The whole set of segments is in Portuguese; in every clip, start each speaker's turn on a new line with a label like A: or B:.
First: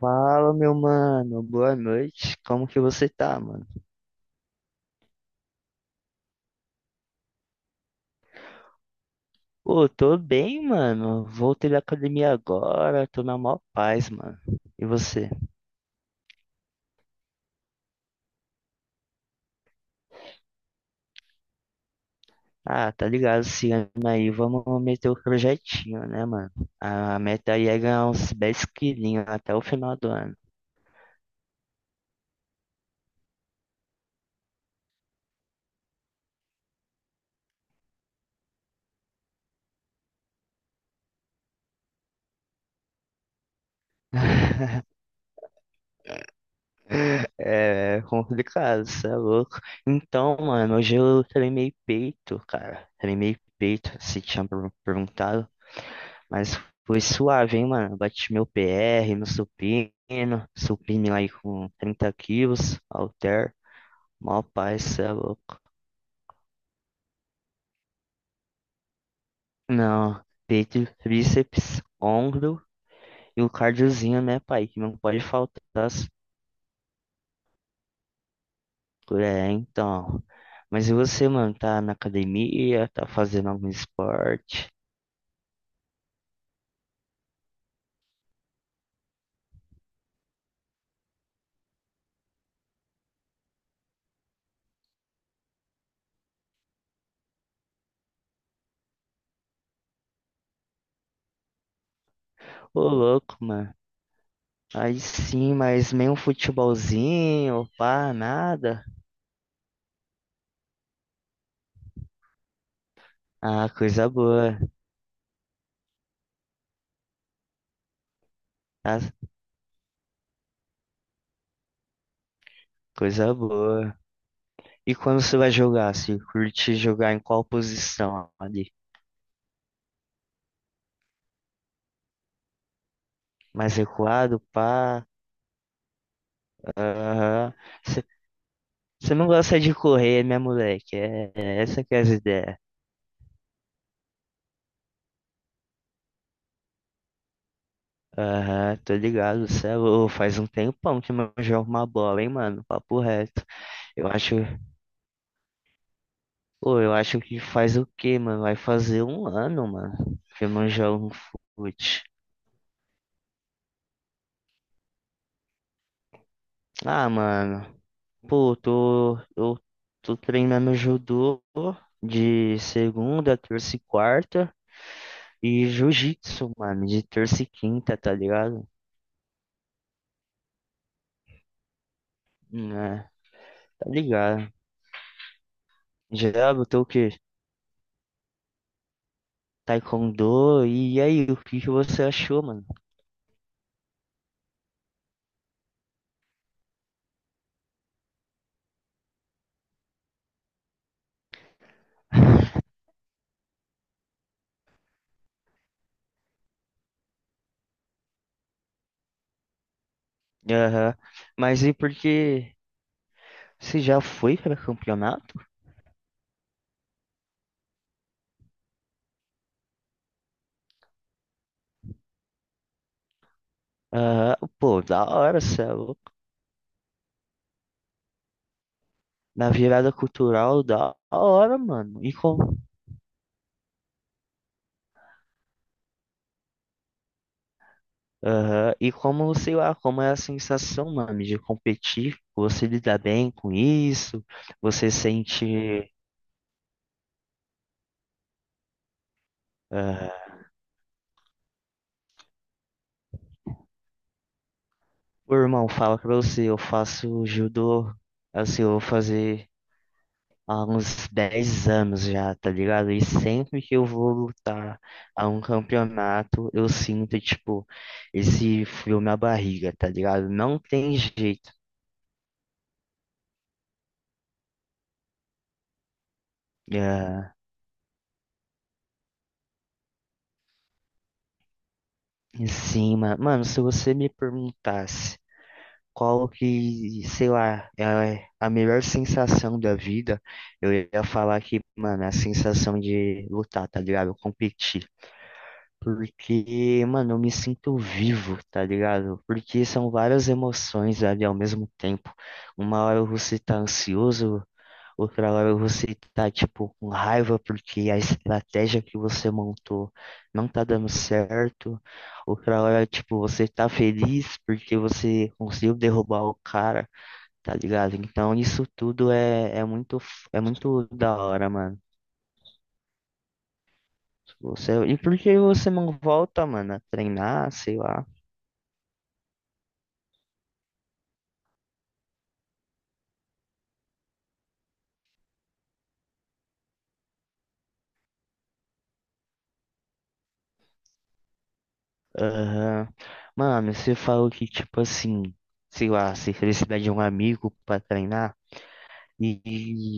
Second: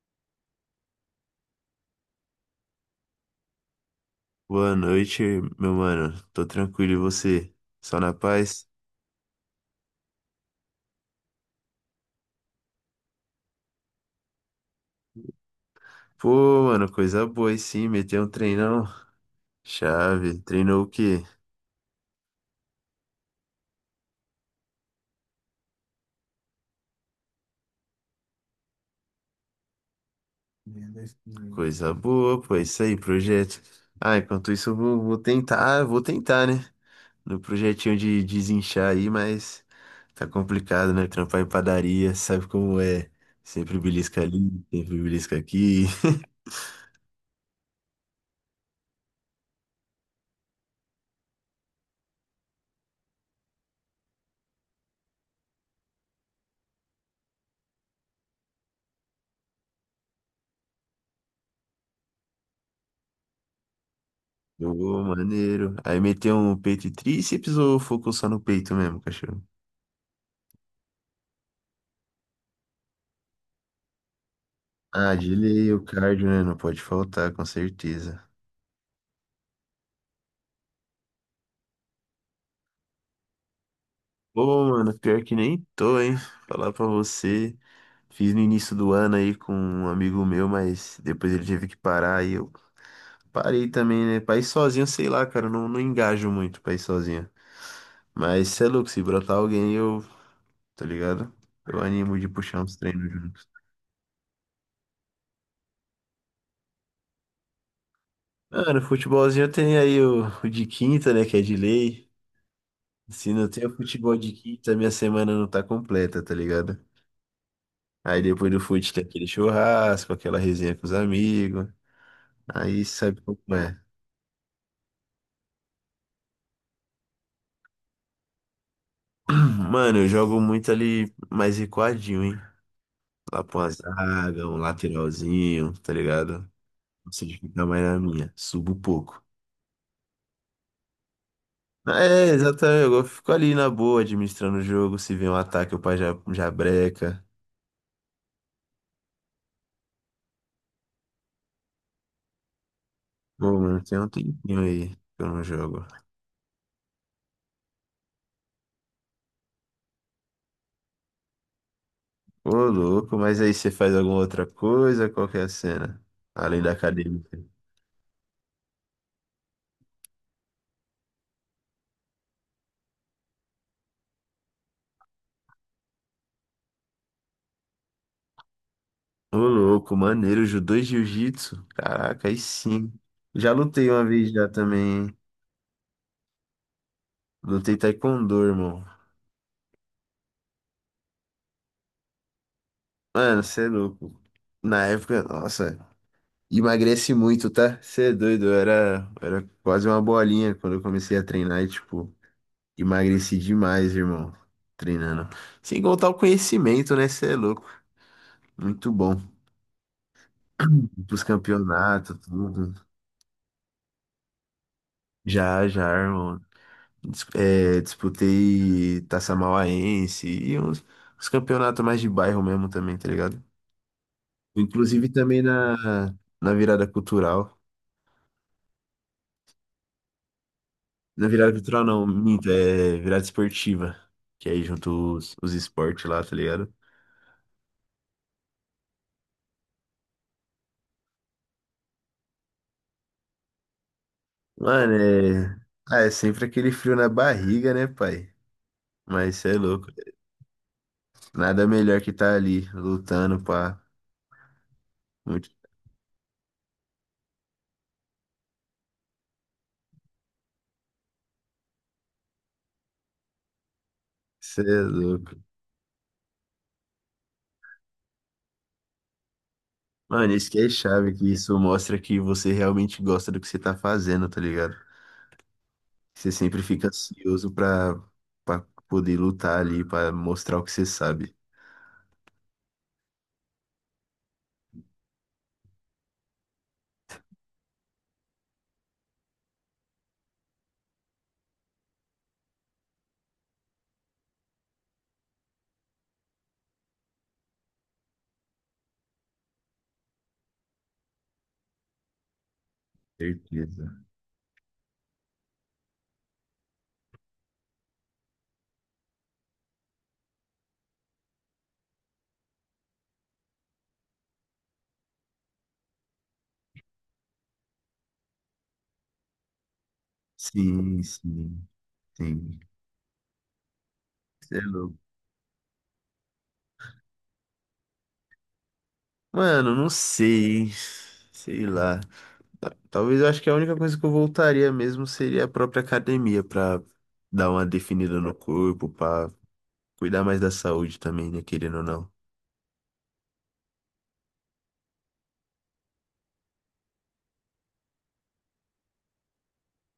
A: Fala, meu mano. Boa noite. Como que você tá, mano?
B: Boa noite, meu mano. Tô tranquilo e você? Só na paz?
A: Pô, tô bem, mano. Voltei da academia agora. Tô na maior paz, mano. E você?
B: Pô, mano, coisa boa, aí sim, meteu um treinão. Chave, treinou o quê?
A: Ah, tá ligado, esse ano aí. Vamos meter o projetinho, né, mano? A meta aí é ganhar uns 10 quilinhos até o final do ano.
B: Coisa boa, pô, é isso aí, projeto. Ah, enquanto isso eu vou tentar, né? No projetinho de desinchar aí, mas tá complicado, né? Trampar em padaria, sabe como é? Sempre belisca ali, sempre belisca aqui.
A: É complicado, cê é louco. Então, mano, hoje eu treinei peito, cara. Treinei peito, se tinha perguntado. Mas foi suave, hein, mano? Bati meu PR, meu supino, lá aí com 30 quilos, halter, mó paz, cê
B: Ô,
A: é louco.
B: maneiro. Aí meteu um peito e tríceps ou focou só no peito mesmo, cachorro?
A: Não, peito, bíceps, ombro e o cardiozinho, né, pai? Que não
B: Ah,
A: pode
B: de
A: faltar.
B: lei, o cardio, né? Não pode faltar, com certeza.
A: É, então. Mas e você, mano? Tá na academia? Tá fazendo algum
B: Pô,
A: esporte?
B: mano, pior que nem tô, hein? Falar pra você. Fiz no início do ano aí com um amigo meu, mas depois ele teve que parar e eu parei também, né? Pra ir sozinho, sei lá, cara, eu não engajo muito pra ir sozinho. Mas cê é louco, se brotar alguém, eu, tá ligado? Eu animo de puxar uns
A: Ô,
B: treinos
A: louco,
B: juntos.
A: mano. Aí sim, mas nem um futebolzinho, pá,
B: Mano,
A: nada.
B: futebolzinho tem aí o de quinta, né? Que é de lei. Se não tem
A: Ah,
B: o
A: coisa
B: futebol de
A: boa.
B: quinta, minha semana não tá completa, tá ligado? Aí depois do fute
A: Ah,
B: tem aquele churrasco, aquela resenha com os amigos. Aí sabe
A: coisa
B: como é.
A: boa. E quando você vai jogar, se curte jogar em qual posição ali?
B: Mano, eu jogo muito ali mais recuadinho, hein? Lá pra uma
A: Mais recuado,
B: zaga, um
A: pá?
B: lateralzinho, tá ligado? Não sei de
A: Aham.
B: ficar mais na
A: Você
B: minha. Subo
A: você
B: pouco.
A: não gosta de correr, né, moleque? É, é essa que é as
B: É,
A: ideias.
B: exatamente. Eu fico ali na boa, administrando o jogo. Se vem um ataque, eu pá, já breca.
A: Aham, tô ligado, cê é louco. Faz um tempão que eu não jogo uma bola, hein, mano? Papo reto.
B: Pô, mano, tem um
A: Eu acho,
B: tempinho aí que eu não jogo.
A: pô, eu acho que faz o quê, mano? Vai fazer um ano, mano, que eu não jogo um fute.
B: Ô, louco, mas aí você faz alguma outra coisa? Qual que é a cena? Além da
A: Ah,
B: academia.
A: mano. Pô, tô, eu tô treinando judô de segunda, terça e quarta e jiu-jitsu, mano, de terça e quinta, tá ligado?
B: Ô, louco, maneiro, judô e jiu-jitsu. Caraca, aí sim.
A: Né,
B: Já
A: tá
B: lutei uma vez já
A: ligado.
B: também, hein?
A: Já botou o quê?
B: Lutei taekwondo, irmão.
A: Taekwondo, e aí, o que que você achou, mano?
B: Mano, você é louco. Na época, nossa, emagrece muito, tá? Você é doido, eu era quase uma bolinha quando eu comecei a treinar e, tipo, emagreci demais, irmão, treinando. Sem contar o conhecimento, né? Você é louco. Muito bom.
A: Aham.
B: Pros
A: Mas e por
B: campeonatos,
A: que
B: tudo.
A: você já foi para campeonato?
B: Já, já, irmão. Disputei Taça Mauaense e uns, uns campeonatos mais de bairro mesmo também, tá ligado?
A: Aham. Pô, da
B: Inclusive
A: hora,
B: também
A: cê é louco.
B: na virada cultural.
A: Na virada cultural, da
B: Na virada
A: hora,
B: cultural
A: mano.
B: não,
A: E com
B: minto, é virada esportiva. Que é aí junto os esportes lá, tá ligado?
A: Aham. E como, sei lá, como é a sensação, mano, de competir, você lida bem com isso, você
B: Mano, é.
A: sente,
B: Ah, é sempre aquele frio na barriga, né, pai? Mas cê é louco.
A: ah,
B: Nada melhor que tá ali, lutando, pá.
A: o
B: Muito.
A: irmão fala pra você, eu faço judô, assim, eu vou fazer há uns 10 anos já, tá ligado? E sempre que eu vou
B: Cê
A: lutar
B: é
A: a
B: louco.
A: um campeonato, eu sinto, tipo, esse frio na barriga, tá ligado?
B: Mano, isso
A: Não
B: que é
A: tem
B: chave, que
A: jeito.
B: isso mostra que você realmente gosta do que você tá fazendo, tá ligado? Você sempre fica
A: Ah,
B: ansioso pra poder lutar ali, pra mostrar o que você sabe.
A: em cima, mano, se você me perguntasse qual que, sei lá, é a melhor sensação da vida, eu ia falar que, mano, é a sensação de lutar, tá ligado? Competir. Porque, mano, eu me sinto vivo, tá ligado? Porque são várias emoções ali ao mesmo tempo. Uma hora você tá
B: Certeza.
A: ansioso. Outra hora você tá, tipo, com raiva porque a estratégia que você montou não tá dando certo. Outra hora, tipo, você tá feliz porque você conseguiu derrubar o cara, tá ligado? Então isso tudo é, é muito, é muito
B: Sim,
A: da hora,
B: sim,
A: mano.
B: sim. Cê é
A: Você,
B: louco.
A: e por que você não volta, mano, a treinar, sei lá?
B: Mano, não sei. Sei lá. Talvez eu acho que a única coisa que eu voltaria mesmo seria a própria academia pra dar uma definida no corpo, pra cuidar mais da saúde também, né? Querendo ou não.
A: Aham. Mano, você falou que, tipo assim, sei lá, você precisa de um amigo pra treinar. E,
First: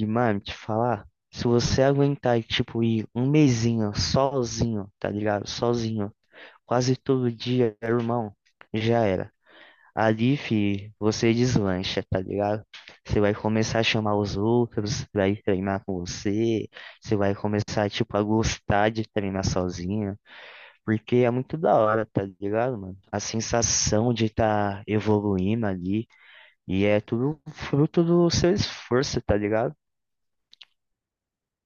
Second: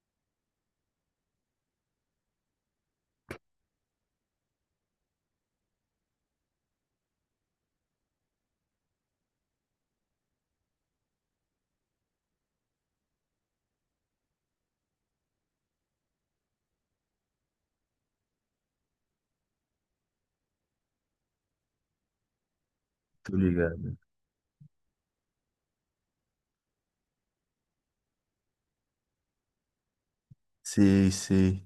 A: e, mano, te falar, se você aguentar, tipo, ir um mesinho sozinho, tá ligado? Sozinho, quase todo dia, irmão, já era. Ali, fi, você deslancha, tá ligado? Você vai começar a chamar os outros, vai treinar com você, você vai começar, tipo, a gostar de treinar sozinho, porque é muito da hora, tá ligado, mano? A
B: Tô ligado.
A: sensação de estar tá evoluindo ali, e é tudo fruto do seu esforço, tá ligado?
B: Sei, sei.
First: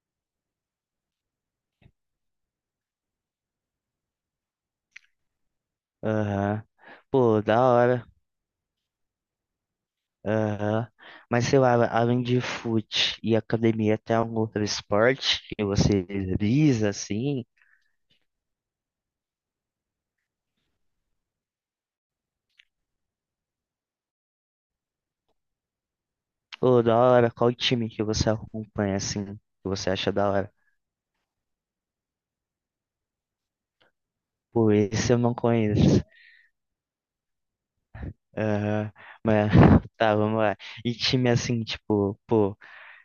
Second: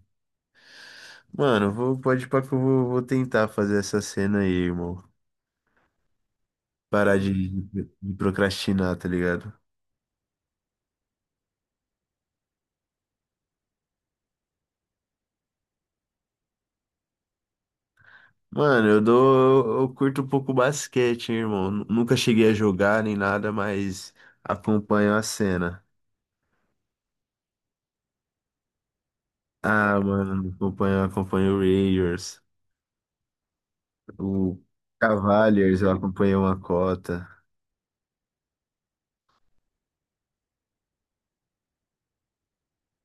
B: Mano, eu vou, pode ir pra que eu vou tentar fazer essa cena aí, irmão.
A: Aham.
B: Parar de,
A: Pô, da
B: de-
A: hora.
B: de procrastinar, tá ligado?
A: Aham. Mas sei lá, além de fute e academia, tem algum outro esporte que você visa, assim?
B: Mano, eu curto um pouco basquete, hein, irmão. Nunca cheguei a jogar nem nada, mas acompanho a cena.
A: Pô, da hora, qual time que você acompanha, assim, que você
B: Ah,
A: acha da
B: mano,
A: hora?
B: acompanho o Warriors, o
A: Pô, esse eu não
B: Cavaliers, eu
A: conheço.
B: acompanho uma cota.
A: Aham. Mas, tá, vamos lá. E time, assim, tipo, pô,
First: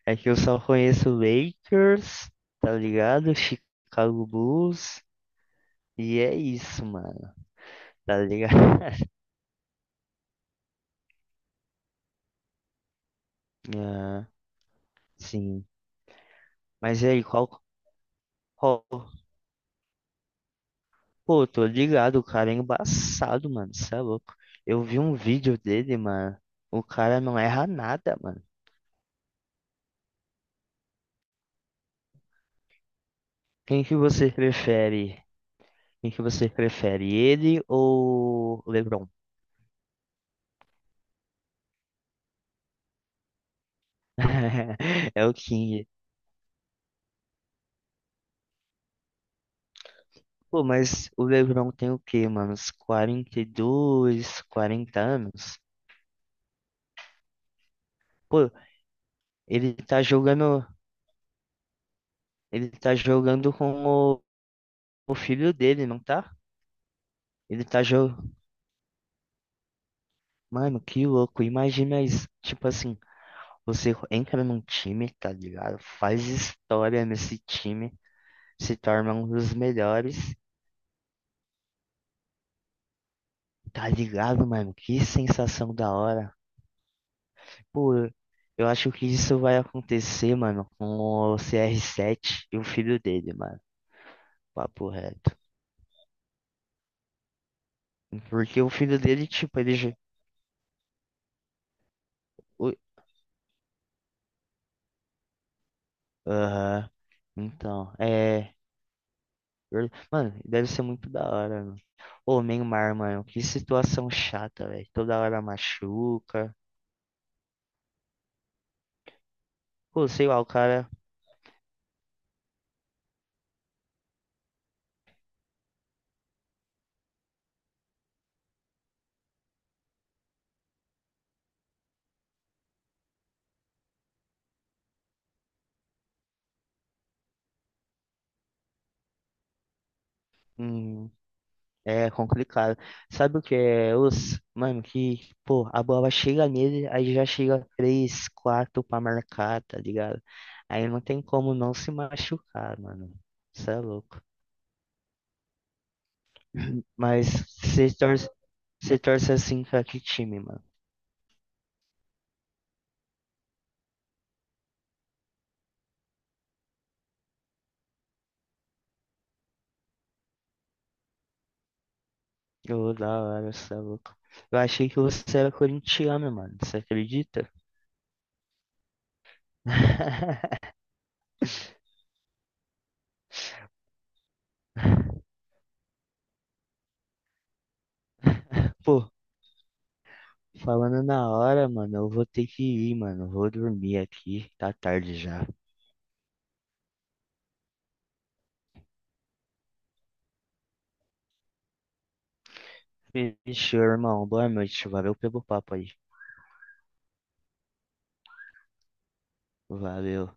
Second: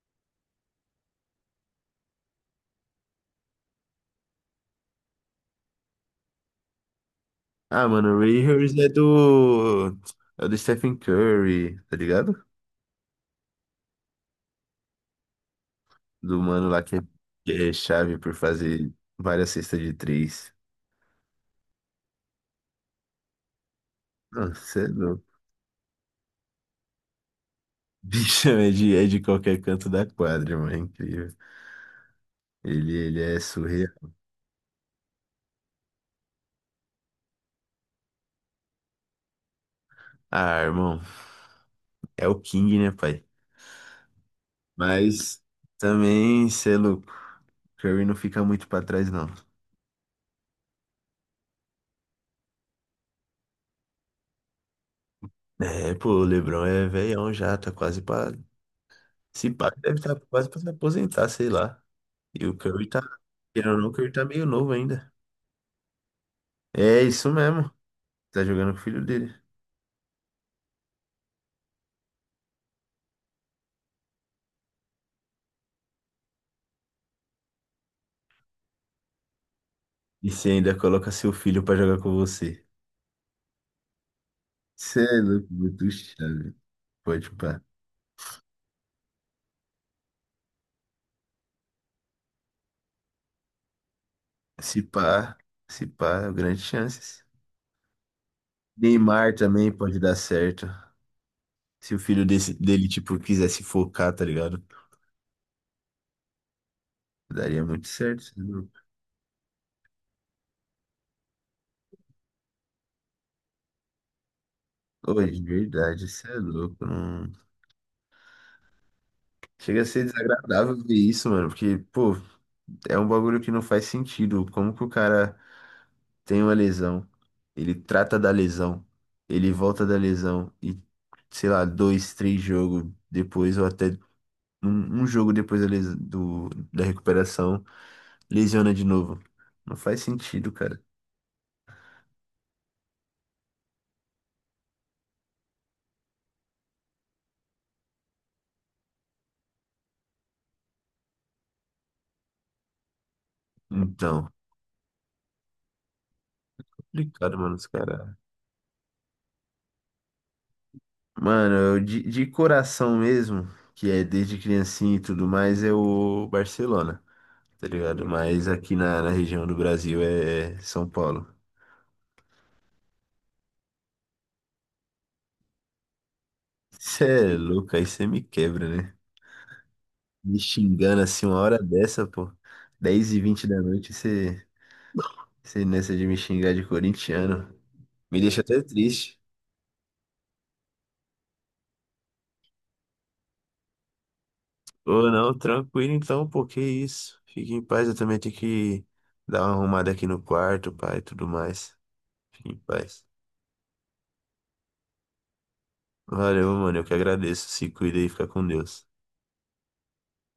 A: é que eu só conheço Lakers, tá ligado? Chicago Bulls, e é isso, mano,
B: Ah, mano,
A: tá
B: o
A: ligado?
B: Warriors é do Stephen Curry, tá ligado?
A: Ah, sim.
B: Do mano lá
A: Mas e aí,
B: que
A: qual.
B: é chave por fazer
A: qual-
B: várias cestas de três.
A: Pô, tô ligado, o cara é embaçado, mano. Cê é louco.
B: Nossa,
A: Eu vi um vídeo dele, mano. O cara não erra nada, mano.
B: bicho é de qualquer canto da quadra, mano. É incrível. Ele é
A: Quem
B: surreal.
A: que você prefere? Quem que você prefere? Ele ou o LeBron?
B: Ah, irmão. É o King, né, pai?
A: É o
B: Mas
A: King.
B: também, cê é louco. Curry não fica muito pra trás, não.
A: Pô, mas o LeBron tem o quê, mano? Uns 42, 40 anos?
B: É, pô, o LeBron é velhão já, tá quase pra.
A: Pô,
B: Se pá,
A: ele
B: deve
A: tá
B: estar quase pra
A: jogando.
B: se aposentar, sei lá. E o
A: Ele
B: Curry
A: tá
B: tá.
A: jogando
B: Querendo ou
A: com
B: não, o Curry tá meio novo ainda.
A: o filho dele, não tá?
B: É isso
A: Ele
B: mesmo.
A: tá, jo
B: Tá jogando com o filho dele.
A: mano, que louco. Imagina isso. Tipo assim, você entra num time, tá ligado? Faz história nesse time, se torna um dos melhores,
B: E você ainda coloca seu filho pra jogar com você.
A: tá ligado, mano?
B: Cê
A: Que
B: é louco,
A: sensação
B: muito
A: da hora.
B: chave. Pode pá.
A: Pô, eu acho que isso vai acontecer, mano, com o CR7 e o filho dele, mano.
B: Se
A: Papo
B: pá,
A: reto.
B: se pá, grandes chances.
A: Porque o filho dele,
B: Neymar
A: tipo,
B: também
A: ele.
B: pode dar certo. Se o
A: O-
B: dele, tipo, quisesse focar, tá ligado?
A: Aham.
B: Daria muito
A: Então,
B: certo, cê é
A: é.
B: louco.
A: Mano, deve ser muito da hora, mano. Ô, Neymar, mano, que situação chata, velho.
B: Ô,
A: Toda
B: de
A: hora
B: verdade, isso é
A: machuca.
B: louco. Não, chega a ser
A: Pô, sei lá, o
B: desagradável
A: cara.
B: ver isso, mano. Porque, pô, é um bagulho que não faz sentido. Como que o cara tem uma lesão, ele trata da lesão, ele volta da lesão e, sei lá, dois, três jogos depois, ou até um jogo depois da recuperação. Lesiona de novo. Não faz sentido, cara.
A: hum, é complicado. Sabe o que é os. Mano, que, pô, a bola chega nele, aí já chega três, quatro pra marcar, tá ligado? Aí não tem como não se machucar, mano. Isso é louco.
B: Então,
A: Mas
B: complicado, mano, os
A: você
B: caras.
A: torce, você torce assim pra que time, mano?
B: Mano, eu de coração mesmo, que é desde criancinha e tudo mais, é o Barcelona, tá ligado? Mas aqui na região do Brasil é São Paulo.
A: Ô, da hora, você é louco. Eu achei que você era corintiano, mano. Você
B: Cê é
A: acredita?
B: louco, aí você me quebra, né? Me xingando assim uma hora dessa, pô. 10:20 da noite, você nessa de me xingar de corintiano. Me deixa até
A: Pô,
B: triste.
A: falando na hora, mano, eu vou ter que ir, mano. Eu vou dormir aqui, tá
B: Ou
A: tarde
B: não,
A: já.
B: tranquilo então, pô, que isso. Fique em paz, eu também tenho que dar uma arrumada aqui no quarto, pai, e tudo mais. Fique em paz.
A: Fechou, irmão. Boa noite. Valeu pelo papo aí.
B: Valeu, mano, eu que agradeço. Se cuida e fica com Deus.
A: Valeu.